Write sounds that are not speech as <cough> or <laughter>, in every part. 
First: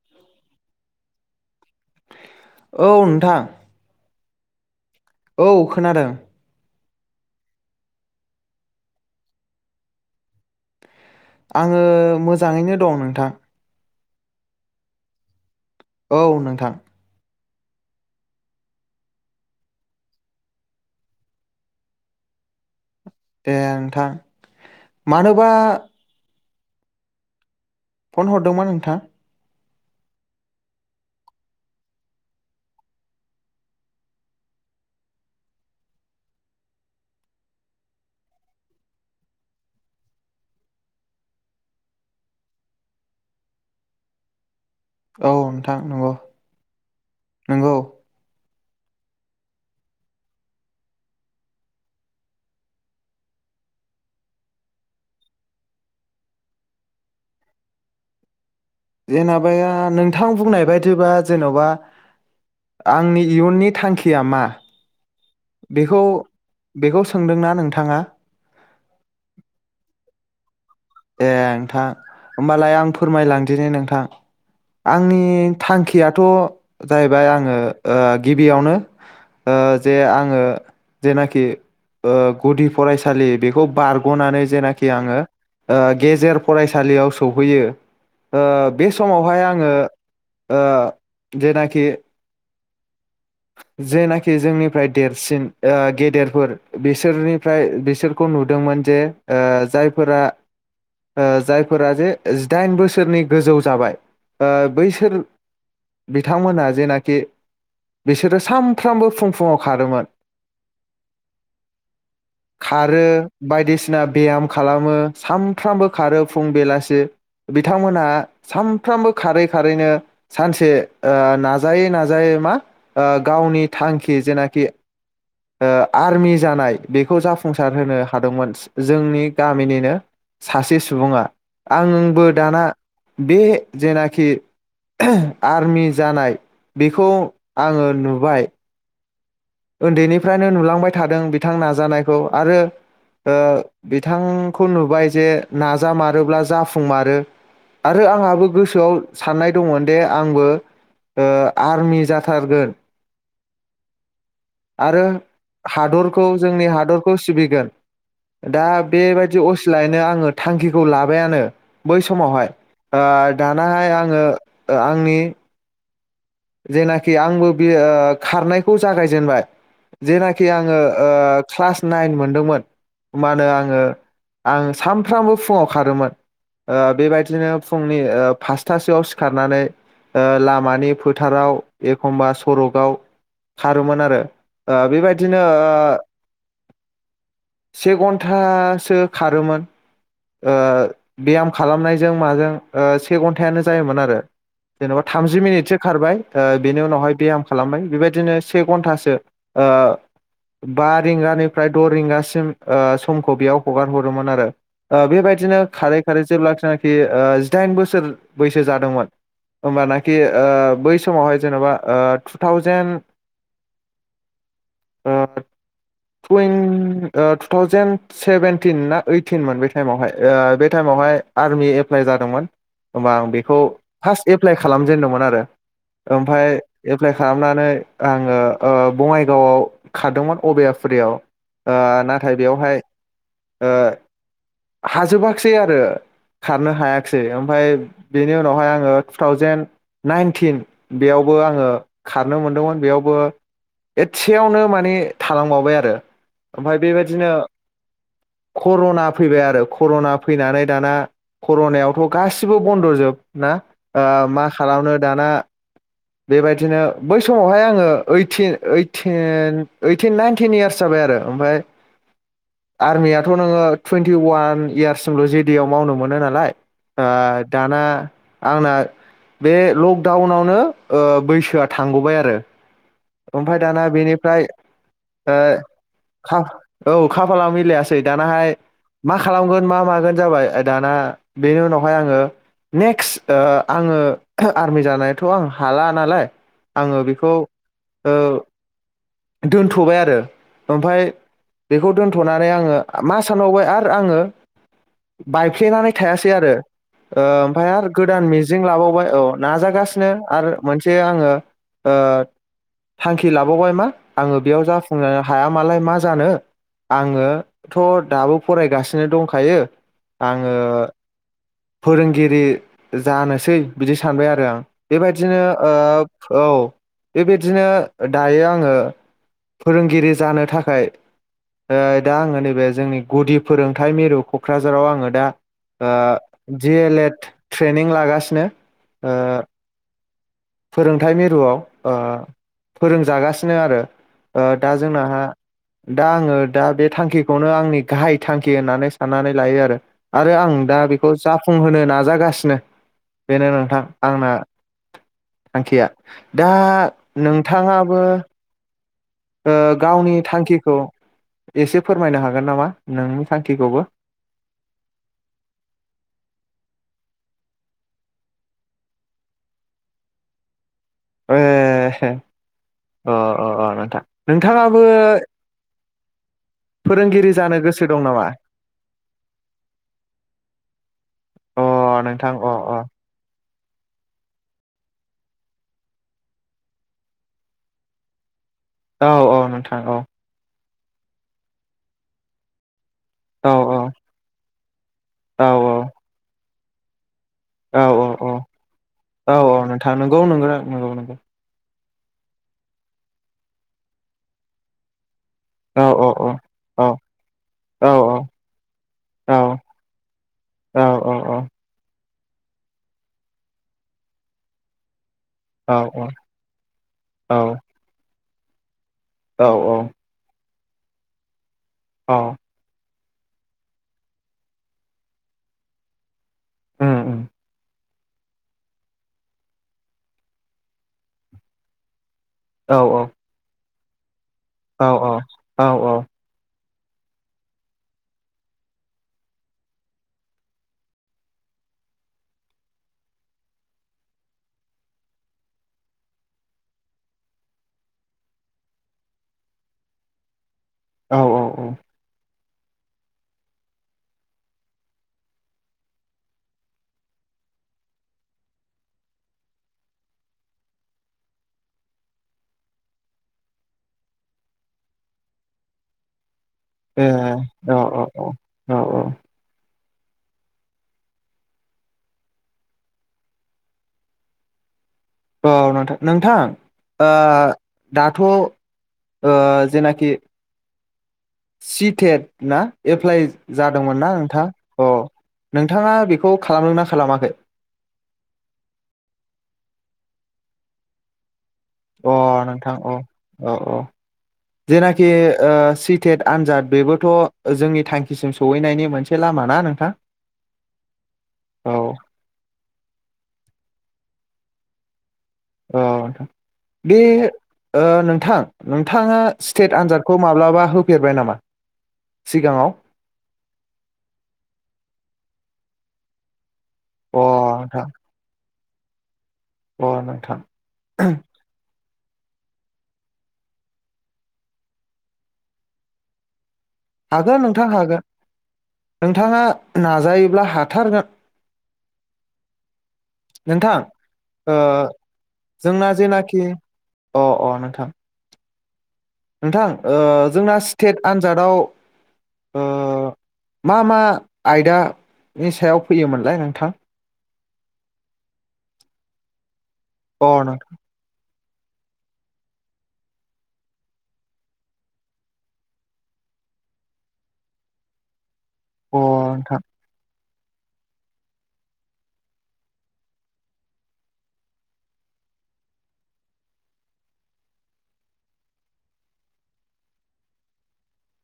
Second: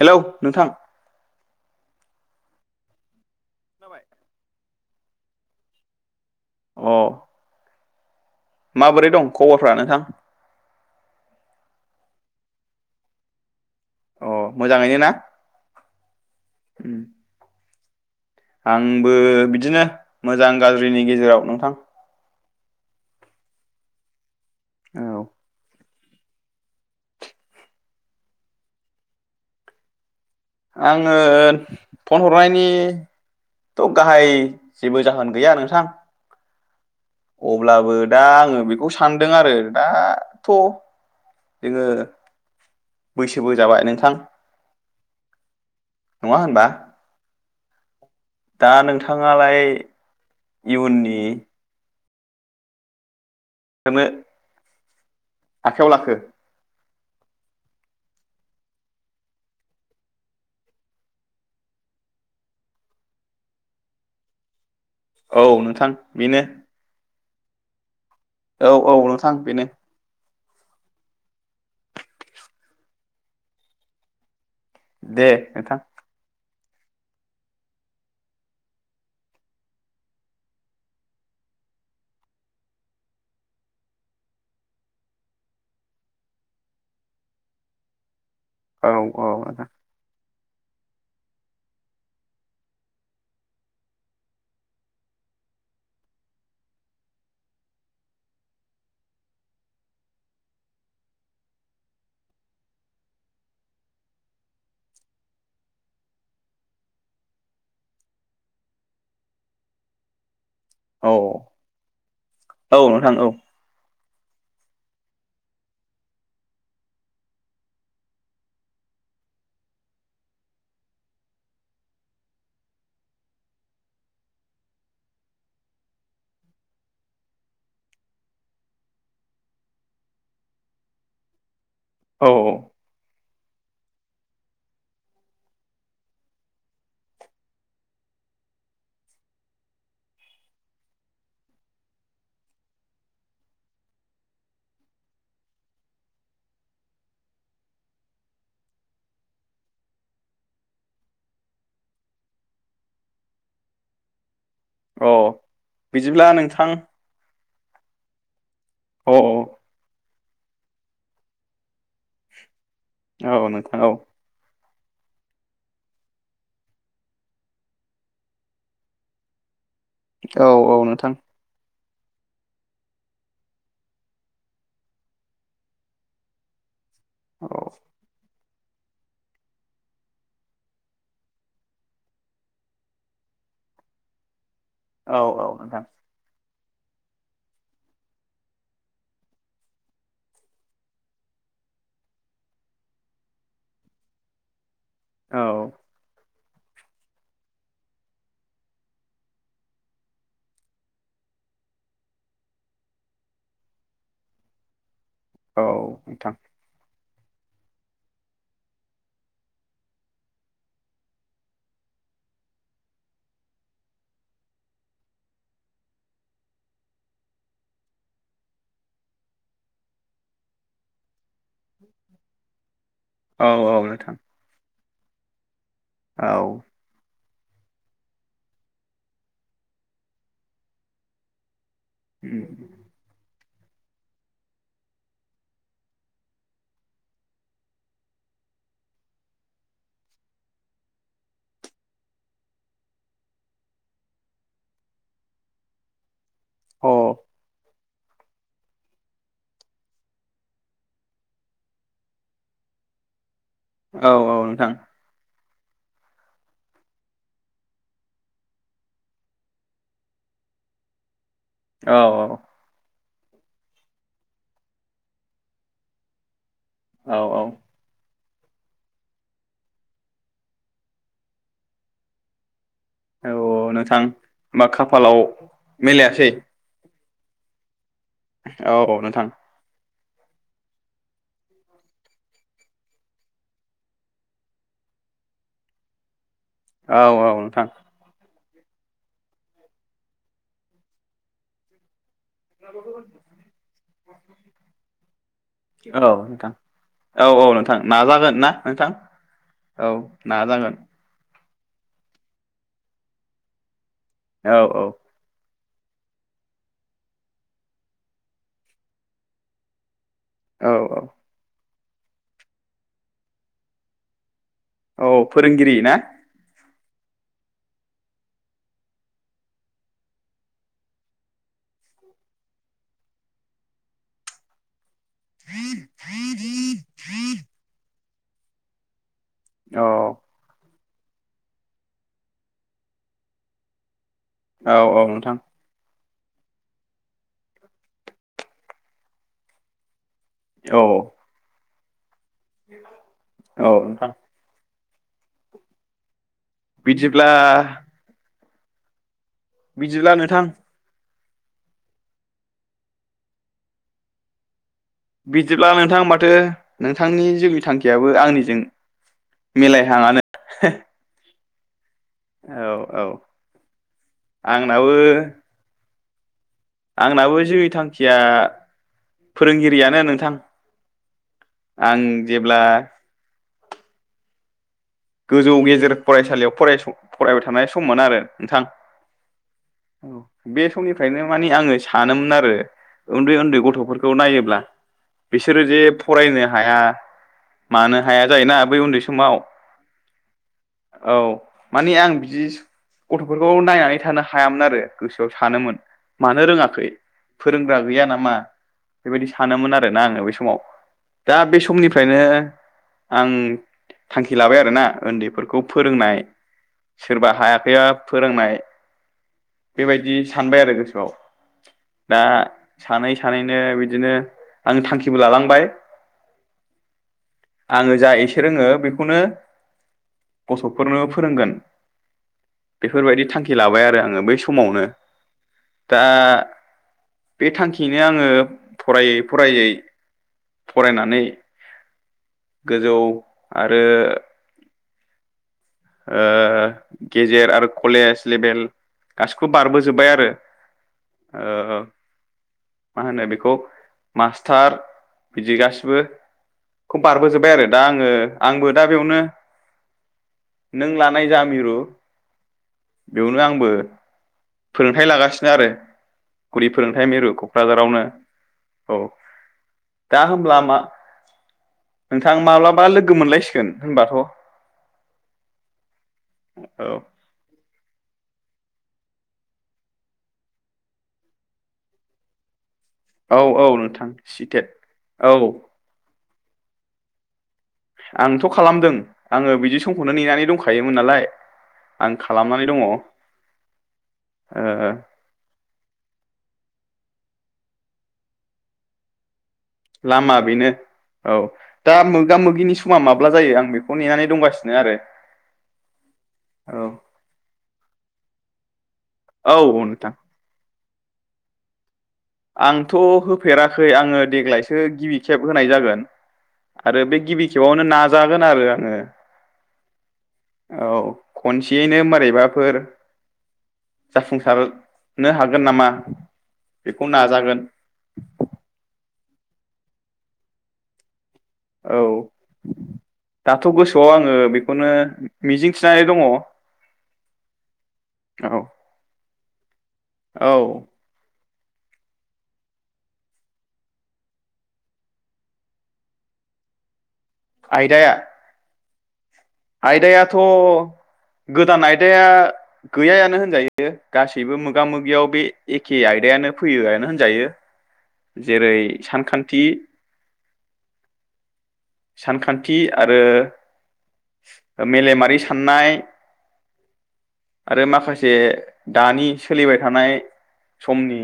Hello नोंथां औ नोंथां औ खोनादों अ माबोरै दं खबरफ्रा नोंथां आङो मोजाङैनो दं नोंथां अ मोजाङैनो ना औ नोंथां उम आंबो बिदिनो मोजां गाज्रिनि गेजेराव नोंथां दे नोंथां औ मानोबा फन हरदोंमोन नोंथां आङो फन हरनायनिथ' गाहाय जेबो जाहोन गैया नोंथां अब्लाबो दा आङो बेखौ सानदों आरो दाथ' जोङो बैसोबो जाबाय नोंथां औ नोंथां नङा होनबा नोंगौ दा नोंथाङालाय इयुननि <unintelligible> आखायाव लाखो जेनेबाया नोंथां बुंनाय बायदिबा जेन'बा आंनि इयुननि थांखिया मा औ नोंथां बेखौ बेनो बेखौ सोंदोंना नोंथाङा औ औ नोंथां बेनो ए था होमबालाय आं फो फोरमायलांदिनि नोंथां आंनि दे नोंथां थांखियाथ' जाहैबाय आङो ओ गिबियावनो ओ जे आङो जेनाखि ओ गुदि फरायसालि बेखौ बारग'नानै जेनाखि आङो ओ गेजेर फरायसालियाव सौहैयो ओ औ बे औ समावहाय नोंथां आङो ओ जेनाखि जेनाखि जोंनिफ्राय देरसिन ओ गेदेरफोर बिसोरनिफ्राय बिसोरखौ नुदोंमोन जे ओ जायफोरा ओ जायफोरा जे जिदाइन बोसोरनि गोजौ जाबाय ओ बैसोर बिथांमोनहा जेनाखि बिसोरो सामफ्रामबो फुं फुङाव खारोमोन औ औ नोंथां औ सिना बेयाम खालामो सानफ्रामबो खारो फुं बेलासि बिथांमोनहा सानफ्रामबो खारै खारैनो सानसे ओ नाजायै नाजायै मा ओ गावनि थांखि जेनाखि ओ आर्मि जानाय बेखौ जाफुंसार होनो हादोंमोन जो जोंनि गामिनिनो सासे सुबुङा आंबो औ दाना बे जेनाखि आर्मि जानाय बिखौ आङो नुबाय ओन्दैनिफ्रायनो नुलांबाय थादों बिथां नाजानायखौ आरो ओ बिथांखौ नुबाय जे नाजामारोब्ला जाफुंमारो आरो आंहाबो गोसोआव साननाय दंमोनदि आंबो ओ आर्मि जाथारगोन आरो औ हादरखौ बिदिब्ला जोंनि नोंथां हादरखौ सिबिगोन दा औ बेबायदि असिलायैनो आङो थांखिखौ लाबायानो बै समावहाय ओ औ नोंथां औ दानाहाय आङो ओ आंनि जेनाखि आंबो बेयो ओ खारनायखौ जागायजेनबाय औ जेनाखि औ आङो नोंथां ओ क्लास नाइन मोनदोंमोन होमबानो आङो आं सानफ्रामबो फुङाव खारोमोन औ बेबायथ्रिनो फुंनि ओ फास थासोआव सिखारनानै ओ लामानि फो थाराव एखमबा सरकआव खारोमोन आरो ओ औ बेबायदिनो औ नोंथां ओ से घन्टासो खारोमोन ओ ब्याम खालामनायजों माजों ओ से घन्टायानो जायामोन आरो जेन'बा औ थामजि मिनिटसो खारबाय ओ बेनि उनावहाय ब्याम खालामबाय बेबायदिनो से घन्टासो ओ बा रिंगानिफ्राय द' रिंगासिम ओ समखौ बेयाव हगार हरोमोन आरो ओ बेबायदिनो औ खारै खारै नोंथां जेब्ला थिनाखि फि ओ जिदाइन बौसोर बैसो जादोंमोन होनबानाकि ओ बै समावहाय जेन'बा ओ थु थावजेन ओ टुइन ओ थु थावजेन सेभेनटिन ना ओइटिनमोन बै टाइमावहाय ओ बे टाइमावहाय आरमि एप्लाइ जादोंमोन होमबा आं औ बेखौ औ नोंथां फास्ट एप्लाइ खा खालामजेनदोंमोन आरो औ अ ओमफ्राय एप्लाइ खालामनानै आङो ओ बङाइगावआव खारदोंमोन अबयापुरियाव ओ नाथाय बेयावहाय ओ हाजोबाखसै आरो खारनो हायाखसै ओमफाय बेनि उनावहाय आङो टुथावजेेन नाइनटिन बेयावबो आङो खारनो मोनदोंमोन बेयावबो एसेयावनो माने थालांबावबाय आरो ओमफाय बेबादिनो कर'ना फैबाय आरो कर'ना फैनानै दाना कर'नायावथ' गासिबो बन्द'जोब ना ओ औ औ मा नोंथां खालामनो औ दाना बेबायदिनो बै समावहाय आङो ओइ टिन ओइ टिन ओइ ओइटिन नाइनटिन इयार्स जाबाय आरो ओमफ्राय औ आरमिया थ' नोङो टुवेन्टि अवान इयार्ससिमल' जे डि आव मावनो मोनो नालाय आ औ औ दाना आंना बे लकडाउनावनो ओ बैसोआ थांगौबाय आरो औ ओमफ्राय दाना नोंथां बेनिफ्राय होमबा खाफालाव ओ मिलायासै खा औ खाफाला मिलायास थै दानाहाय औ औ मा नोंथां खालामोन मा मागोन जाबाय दाना बेनि उनावहाय आङो नेक्स ओ आङो आर्मि जानायाथ' आं हाला नालाय आङो औ औ बेखौ नोंथां ओ दोनथ'बाय आरो ओमफाय बेखौ दोनथ'नानै आङो मा सानबावबाय आरो आङो बायफ्लेनानै औ थायासै नोंथां आरो ओ औ औ ओमफाय नोंथां आरो गोदान नाजागोन ना मिजिं नोंथां लाबावबाय औ औ नाजागासिनो आरो नाजागोन मोनसे आङो ओ थांखि लाबावबाय मा आङो औ बेयाव औ जाफुंनो हाया मालाय मा जानो आङोथ' दाबो फरायगासिनो दंखायो आङो औ औ फोरोंगिरि जानोसै बिदि सानबाय आरो आं औ बेबायदिनो फोरोंगिरि ना ओ औ बेबायदिनो दायो आङो फोरोंगिरि जानो थाखाय ओ दा आङो नैबे जोंनि गुदि फोरोंथाइ मिरु क'क्राझाराव आङो दा ओ दि येल एट ट्रेनिं लागासि <unintelligible> ओ औ फोरोंथाइ मिरुआव ओ फोरोंजागासिनो आरो दा औ औ जोंनाहा नोंथां दा आङो दा बे थांखिखौनो आंनि गाहाय थांखि होननानै साननानै लायो आरो आरो आं दा औ बेखौ जाफुंहोनो नाजागासिनो नो बेनो नोंथां आंना थांखिया दा बिदिब्ला नोंथाङाबो ओ बिदिब्ला गावनि नोंथां थांखिखौ एसे फोरमायनो हागोन नामा नोंनि थांखिखौबो बिदिब्ला नोंथां माथो नोंथांनि जोंनि थांखियाबो आंनिजों मिलायहांयानो ओ औ अ अ अ नोंथां नोंथाङाबो आंनाबो फोरोंगिरि आंनाबो जानो जिउनि गोसो दं थांखिया नामा फोरोंगिरियानो नोंथां अ आं नोंथां अ जेब्ला गोजौ गेजेर फरायसालियाव फरायसं फरायबाय थानाय समानो आरो नोंथां औ औ नोंथां औ बे समनिफ्रायनो मानि आङो सानोमोन आरो उन्दै औ उन्दै गथ'फोरखौ नायोब्ला औ बिसोरो जे फरायनो हाया मानो हाया जायोना बै उन्दै समाव नगौ नंगौ नंगौ औ नंगौ माने आं बिदि गथ'फोरखौ नायनानै थानो हायामोन आरो गोसो सानोमोन औ औ मानो औ औ रोङाखै फोरोंग्रा औ गैया नामा बेबायदि औ सानोमोन आरोना आङो बे समाव औ औ औ दा बे समनिफ्राय ओनिफ्रायनो आं थांखि लाबाय आरोना उनदै फोरखौ फोरोंनाय सोरबा औ हायाखैबा फोरोंनाय औ औ बेबायदि सानबाय आरो गोसोआव औ दा सानै सानैनो बिदिनो आं थांखिबो लालांबाय ओम ओम आङो जा एसे रोङो बेखौनो गसकफोरनो फोरो्ं औ औ बेफोरबायदि थांखि लाबाय आरो आङो बै सम समावनो औ औ दा बे थांखियैनो आङो फरायै फरायै फरायनानै गोजौ आरो ओ गेजेर आरो कलेज लेभेल गासिखौबो बारबो जोबबाय आरो औ मा होनो बेखौ मास्टार बिदि गासिबो खौ बारबोजोबबाय आरो दा आङो आंबो दा बेयावनो नों लानाय जा मिरु बेयावनो आंबो फोरोंथाइ लागासिनो आरो गुदि औ फोयोंथाय मेरुखौ क'क्राझारावनो औ दा होमब्ला मा नोंथां माब्लाबा लोगो मोनलायसिगोन होनबाथ' औ नोंथां नोंथां ओ दाथ' ओ जेनाखि सिथेथ ना एप्लाइ औ औ जादोंमोन ना नोंथां सिटेट अ औ नोंथाङा बेखौ खालामदों ना खालामाखै आंथ' खालामदों आङो बिदि समखौनो नेनानै दंखायोमोन नालाय आं अ खालामनानै नोंथां दङ ओ अ औ औ जेनाखि ओ सिथेथ आनजाद बेबो थ' जोंनि थांखिसिम सौहैनायनि मोनसे लामा ना नोंथां लामा बेनो औ दा मोगा मोगिनि समा माब्ला जायो आं आं बेखौ नेनानै दंगासिनो आरो औ नोंथां औ बे ओ नोंथां नों नोंथाङा औ सिथेथ नोंथां आनजादखौ माब्लाबा हो सम नो फेरबाय नामा सिगाङाव आंथ' होफेराखै आङो देग्लायसो गिबि खि खेब होनाय जागोन आरो बे अ गिबि खेबावनो नोंथां नाजागोन आरो आं ए अ नोंथां औ खनसेयैनो मारैबाफोर जाफुंसारनो हागोन नामा बेखौ हागोन नाजागोन नोंथां हागोन नोंथाङा नाजायोब्ला हाथारगोन औ दाथ' नोंथां गोसोआव आङो ओ बेखौनो मिजिं जोंना थिनानै दङ औ जेनाखि अ अ नोंथां नोंथां ओ जोंना औ स्टेट आनजादाव ओ मा मा आयदानि सायाव फैयोमोनलाय नोंथां आयदाया अ आयदायाथ' नोंथां गोदान आयदाया गैयायानो होनजायो गासैबो मोगा मोगियाव बे एखे आयदायानो फैयोआनो होनजायो जेरै अ नोंथां सानखान्थि सानखान्थि आरो मेलेमारि सान्नाय आरो माखासे दानि सोलिबाय थानाय समनि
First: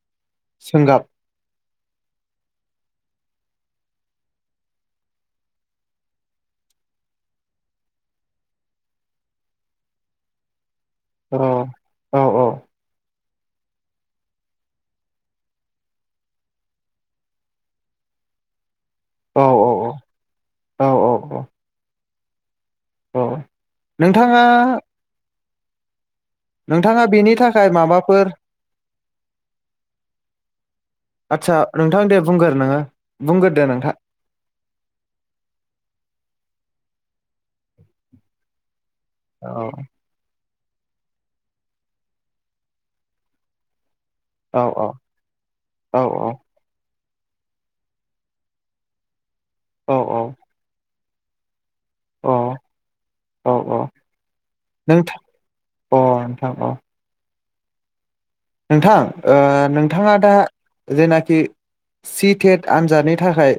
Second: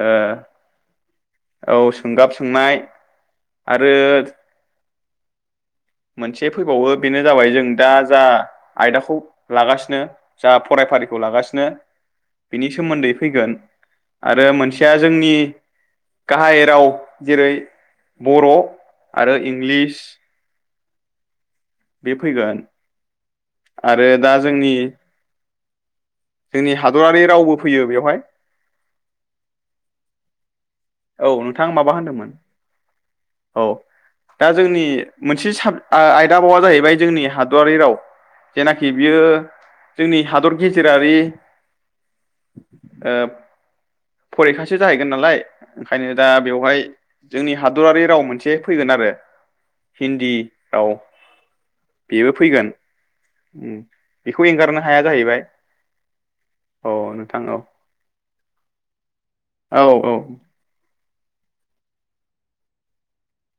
ओ सोंगाब औ सोंगाब सोंनाय आरो मोनसे फैबावो बेनो जाबाय जों दा जा आयदाखौ लागासिनो जा फरायफारिखौ अ लागासिनो औ औ बिनि सोमोन्दै फैगोन आरो मोनसेया जोंनि गाहाय राव जेरै बर' आरो औ इंलिस औ औ औ बे फैगोन औ आरो दा नोंथाङा जोंनि जोंनि नोंथाङा हादरारि बेनि रावबो थाखाय फैयो बेवहाय माबाफोर औ आदसा माबा नोंथां दे होनदोंमोन बुंगोर नोङो औ बुंगोरदो नोंथां दा जोंनि मोनसे साब आ-आयदाबावा जाहैबाय जोंनि हादआरारि राव जेनाखि बियो औ जोंनि हादर गेजेरारि ओ औ फरिखासो औ जाहैगोन नालाय औ ओंखायनो दा बेवहाय जोंनि हादरारि राव मोनसे फैगोन आरो औ हिन्दी आव बेबो औ फैगोन औ ओम औ बेखौ एंगारनो हाया नोंथां जाहैबाय अ नोंथां औ थां औ नोंथां ओ औ नोंथाङा औ दा जेनाखि सि टेट आनजादनि थाखाय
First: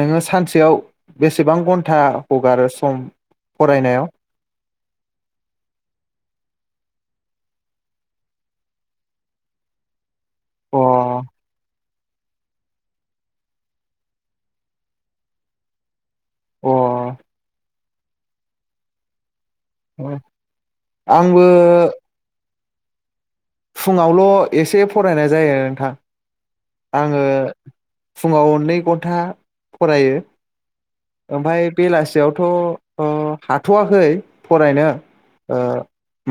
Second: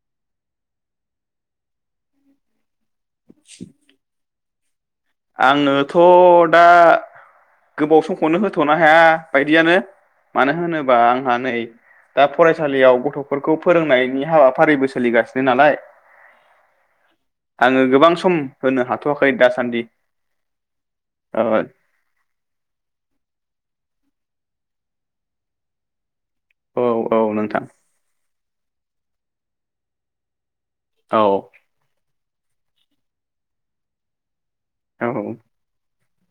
नोङो सानसेयाव बेसेबां घन्टा हगारो सम फरायनायाव आङनोथ दा गोबाव समखौनो होथनो हाया बायदियानो मानो अ होनोबा आंहा नै दा फरायसालियाव गथफोरखौ फोरोंनायनि हाबाफारिबो सोलिगासिनो नालाय अ आङो गोबां स म होनो हाथवाखै दासान्दि आंबो फुङावल एसे फरायनाय जायो नोंथां ओ औ औ आङो नोंथां फुङाव नै गथा फरायो। औ ओमफाय बेलासियाव थ आं हाथवाखै फरायनो औ ओ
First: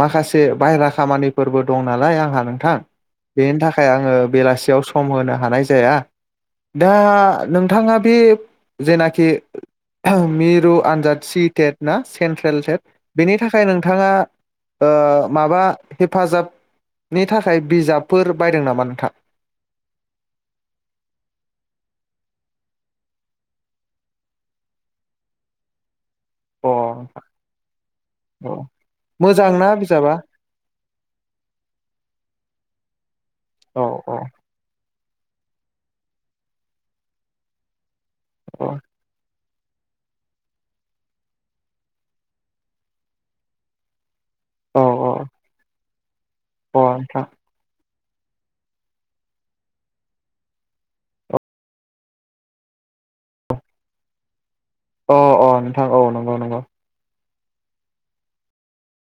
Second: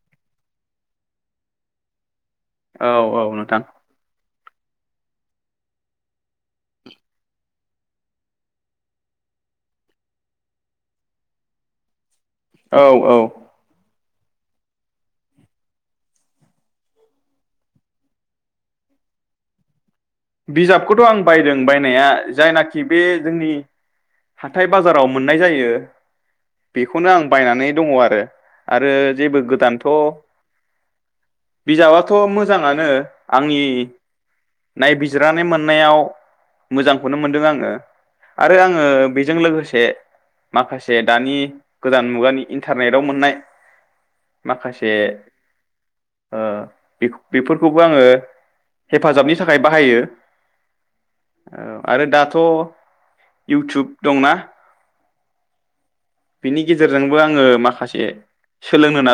माखासे बाहेरा खामानिफोरबो दं नालाय आंहा। नोंथां औ औ बेनि नोंथां थाखाय आङो। बेलासियाव सम होनो हानाय जाया दा नोंथाङा बे जेनाखि मिरु आनजाद सिटेट ना? सेन्ट्रेल टेट औ औ बेनि थाखाय नोंथाङा ओ माबा हेफाजाबनि थाखाय बिजाबफोर बायदों नामा नोंथां? बिजाबखौथ' आं बायदों बायनाया जायनाखि बे जोंनि हाथाय बाजाराव मोननाय जायो अ बेखौनो आं बायनानै दङ आरो अ आरो जेबो मोजांना गोदानथ बिजाबा बिजाबाथ मो मोजाङानो आंनि औ नायबिजिरनानै मोननायाव मोजांखौनो मोनदों आङो आरो औ आङो बेजों लोगोसे दे माखासे दानि गोदान मुगानि इन्टारनेटाव मोननाय औ माखासे ओ औ अ बेखौ नोंथां बेफोरखौबो आङो हेफाजाबनि थाखाय बाहायो औ आरो दाथ इउथुब दंना अ अ औ नंगौ नंगौ नाङो सोलोंनो नाजा